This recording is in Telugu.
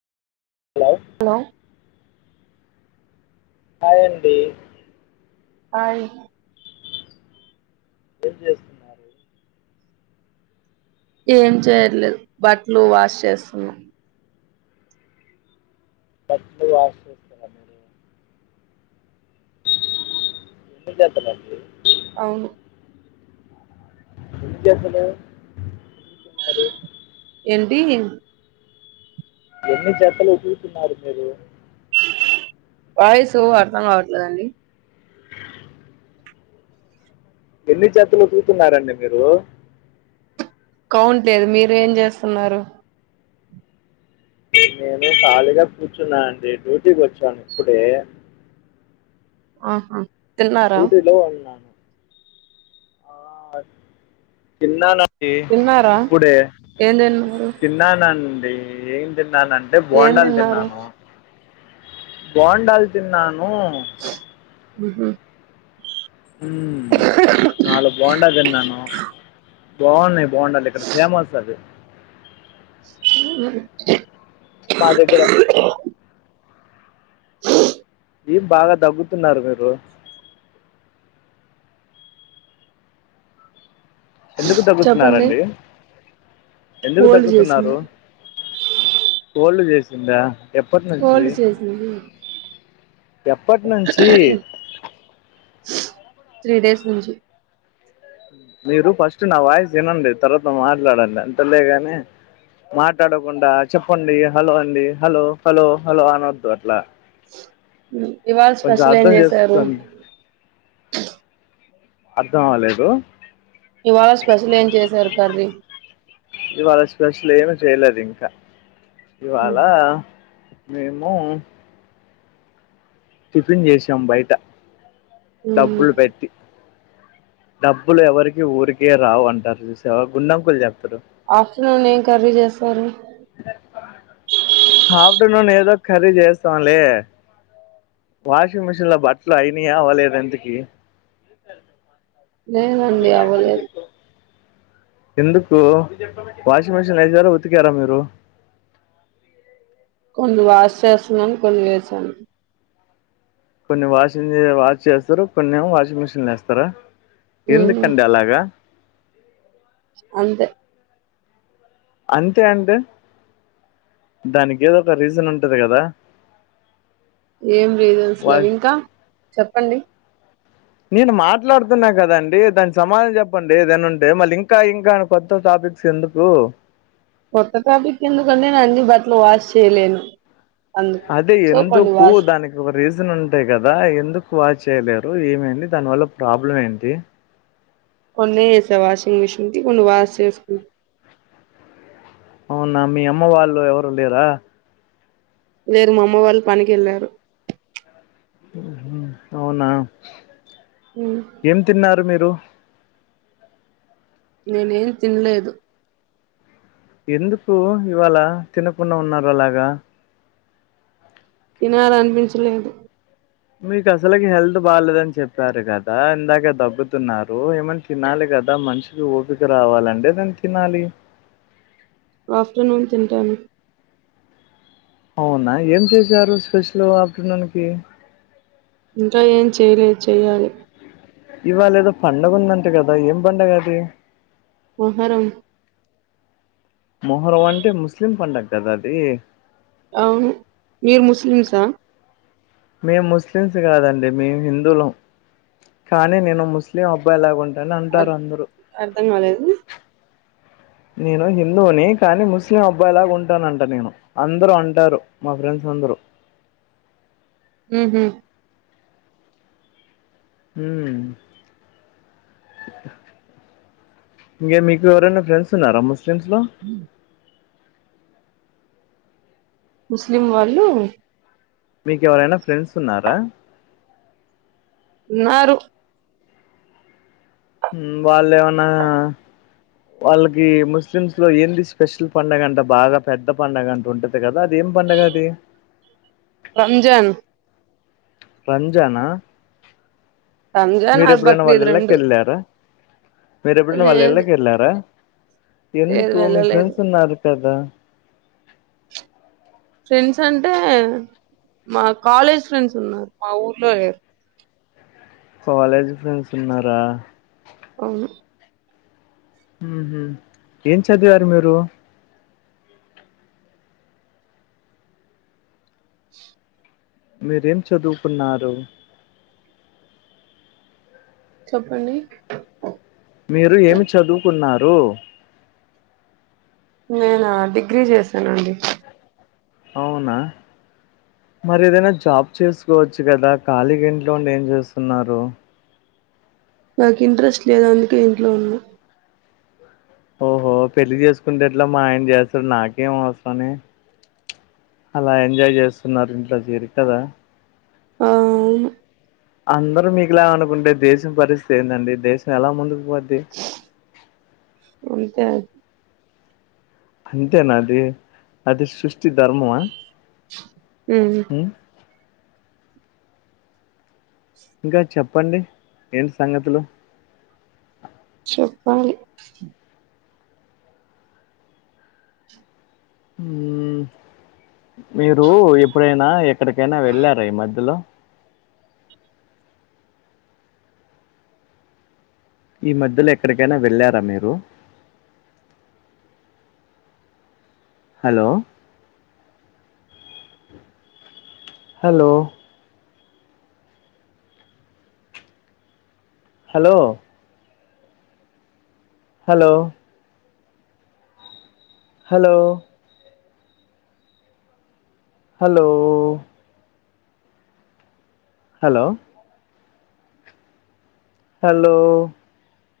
హలో హాయ్ అండి హాయ్ ఏం చేస్తున్నారు ఏం చేయట్లేదు బట్టలు వాష్ చేస్తున్నాం బట్టలు వాష్ [inaudible] అవును ఎందుకు చేస్తలేవ్ మరి ఏంటి ఎన్ని జతలు ఉతుకుతున్నారు మీరు వాయిస్ అర్థం కావట్లేదండి ఎన్ని జతలు ఉతుకుతున్నారండి మీరు కౌంట్ లేదు మీరు ఏం చేస్తున్నారు నేను ఖాళీగా కూర్చున్నా అండి డ్యూటీకి వచ్చాను ఇప్పుడే ఆహా తిన్నారా డ్యూటీ లో ఉన్నాను ఆ తిన్నా తిన్నారా ఇప్పుడే ఏం తిన్నారు తిన్నాను అండి అ ఏం తిన్నానంటే ఏం బోండాలు తిన్నారు తిన్నాను బొండాలు తిన్నాను ఉహు హమ్ నాలుగు బోండా తిన్నాను బాగున్నాయి బొండాలు ఇక్కడ ఫేమస్ అది అ [inaudible] మా దగ్గర ఏం బాగా దగ్గుతున్నారు మీరు ఎందుకు చెప్పండి దగ్గుతున్నారండి ఎందుకు కోల్డ్ దగ్గుతున్నారు చేసింది కోల్డ్ చేసిందా ఎప్పటినుంచి కోల్డ్ చేసింది ఎప్పటినుంచి త్రీ డేస్ నుంచి మీరు ఫస్ట్ నా వాయిస్ వినండి తర్వాత మాట్లాడండి అంతలేగానే మాట్లాడకుండా చెప్పండి హలో అండి హలో హలో హలో అనొద్దు అట్లా ఇవాళ కొంచెం స్పెషల్ ఏం అర్థం చేసారు? చేసుకోండి అర్థం అవలేదు. ఇవాళ స్పెషల్ ఏం చేసారు కర్రీ. ఇవాళ స్పెషల్ ఏమి చేయలేదు ఇంకా. ఇవాళ ఏమో టిఫిన్ చేసాం. బయట డబ్బులు పెట్టి. డబ్బులు ఎవరికి ఊరికే రావు అంటారు. చూసావా గుల్లంకులు చెప్ ఆఫ్టర్నూన్ ఏం కర్రీ చేస్తారు? ఆఫ్టర్నూన్ ఏదో కర్రీ చేస్తాంలే. వాషింగ్ మిషిన్ లో బట్టలు అయినాయా అవ్వలేదా ఇంతకీ లేదండి అవ్వలేదు. ఎందుకు? వాషింగ్ మిషిన్లో వేసినారా, ఉతికారా మీరు. కొన్ని వాస్ చేస్తున్నాను. కొన్ని వేసాను. కొన్ని వాషి వాష్ చేస్తారు కొన్ని ఏమో వాషింగ్ మిషిన్ లో వేస్తారా? ఉమ్, ఎందుకండి అలాగా? అంతే అంతే అంటే దానికి ఏదో ఒక రీజన్ ఉంటది కదా? ఏం లేదు వాష్ ఇంకా చెప్పండి. నేను మాట్లాడుతున్నా కదండి దాని సమాధనం చెప్పండి ఏదైనా ఉంటే మళ్ళీ ఇంకా ఇంకా కొత్త టా క్స్ ఎందుకు కొత్త టాపిక్ ఎందుకంటే నేను అన్ని బట్టలు వాష్ చేయలేను అందుకు అదే సో కొన్ని ఎందుకు వాష్ దానికి ఒక రీజన్ ఉంటాయి కదా ఎందుక్ వాచ్ చేయలేరు ఏమేంది దాని వల్ల ప్రాబ్లం ఏంటి కొన్ని వేసా వాషింగ్ మిషిన్ కి కొన్ని వాష్ చేసుకు అవునా మీ అమ్మ వాళ్ళు ఎవరులేరా లేరు మా అమ్మ వాళ్ళు పనికి వెళ్ళారు అవునా ఉమ్, ఏం తిన్నారు మీరు నేనేం తినలేదు ఎందుకు ఇవాళ తినకుండా ఉన్నారు అలాగా ఇనలనిపించించలేదు మీకు అసలకి హెల్త్ బాలేదని చెప్పారు కదా ఇందాక దగ్గుతున్నారు ఏమని తినాలి కదా కదా మనిషికి ఓపిక రావాలంటే నేను తినాలి ఆఫ్టర్నూన్ తింటాను అవునా ఏం చేశారు స్పెషల్ ఆఫ్టర్నూన్ కి ఇంకా ఏం చేయలేదు చెయ్యాలి ఇవాళ ఏదో పండగ ఉందంటే కదా ఏం పండగ అది మోహరం మొహరం అంటే ముస్లిం పండగ కదా అది అవును మీర్ ముస్లింసా మేము ముస్లిమ్స్ కాదండి మేము హిందువులం కానీ నేను ముస్లిం అబ్బాయిలాగా ఉంటను అంటారు అందరూ అర్థం కాలేదు నేను హిందువుని కానీ ముస్లిం అబ్బాయి లాగా ఉంటానంట నేను అందరుూ అంటారు మా ఫ్రెండ్స్ కొందరు ఉహు ఉమ్ ఇంకే మీకు ఎవరైనా ఫ్రెండ్స్ ఉన్నారా ముస్లిమ్స్ లో ముస్లిం వాళ్ళు మీకేవరైనా ఫ్రెండ్స్ ఉన్నారా ఉన్నారు మ్మ్ వాళ్ళు ఏమన్నా వాళ్ళకి ముస్లిమ్స్ లో ఏంది స్పెషల్ పండగ అంటే బాగా పెద్ద పండగ అంటే ఉంటది కదా నేన్ ఎంపడుగది రంజన్ రంజానా రంజాన్ మీర ఆర్ ఎప్పుడైనా వాళ్ళ బక్రీద్ ఇల్లాకీ రెండు వెళ్ళారా మీరు ఎప్పుడైనా వాళ్ళ లేదు ఇళ్ళకేర్లారా లేదు ఎందుకు మీ వెళ్ళలేదు ఫ్రెండ్స్ ఉన్నారూ కదా ఫ్రెండ్స్ అంటే మా కాలేజ్ ఫ్రెండ్స్ ఉన్నారు మా ఊర్లో లేరు కాలేజ్ ఫ్రెండ్స్ ఉన్నారా అవును ఉహు ఏం చదివారు మీరు మీరేం చదువుకున్నారు చెప్పండి మీరు ఏమి చదువుకున్నారు నేనా డిగ్రీ చేశానండి అవున మరి ఏదైనా జాబ్ చేసుకోవచ్చు కదా ఖాళీగ ఇంట్లో ఉండి ఏం చేస్తున్నారు నాకు ఇంట్రెస్ట్ లేదు అందుకే ఇంట్లో ఉన్న ఓహో పెళ్లి చేసుకుంటే ఎట్లా మా ఆయన చేస్తారు నాకేం అవసరమని. అలా ఎంజాయ్ చేస్తున్నారు ఇంట్లో జేరి కదా? ఆ అవును అందరూ మీకులా అనుకుంటే, దేశం పరిస్థితి ఏందండి? దేశం ఎలా ముందుకు పోద్ది. అంతే అంతేనా అది అది సృష్టి ధర్మమా మ్ హు ఉమ్ ఇంకా చెప్పండి ఏం సంగతులు. చెప్పాలి హ్మ్ మీరు ఎప్పుడైనా ఎక్కడికైనా వెళ్ళారా ఈ మధ్యలో? ఈ మధ్యలో ఎక్కడికైనా వెళ్ళారా మీరు? Hello! Hello! Hello! Hello! Hello! Hello! Hello! Hello!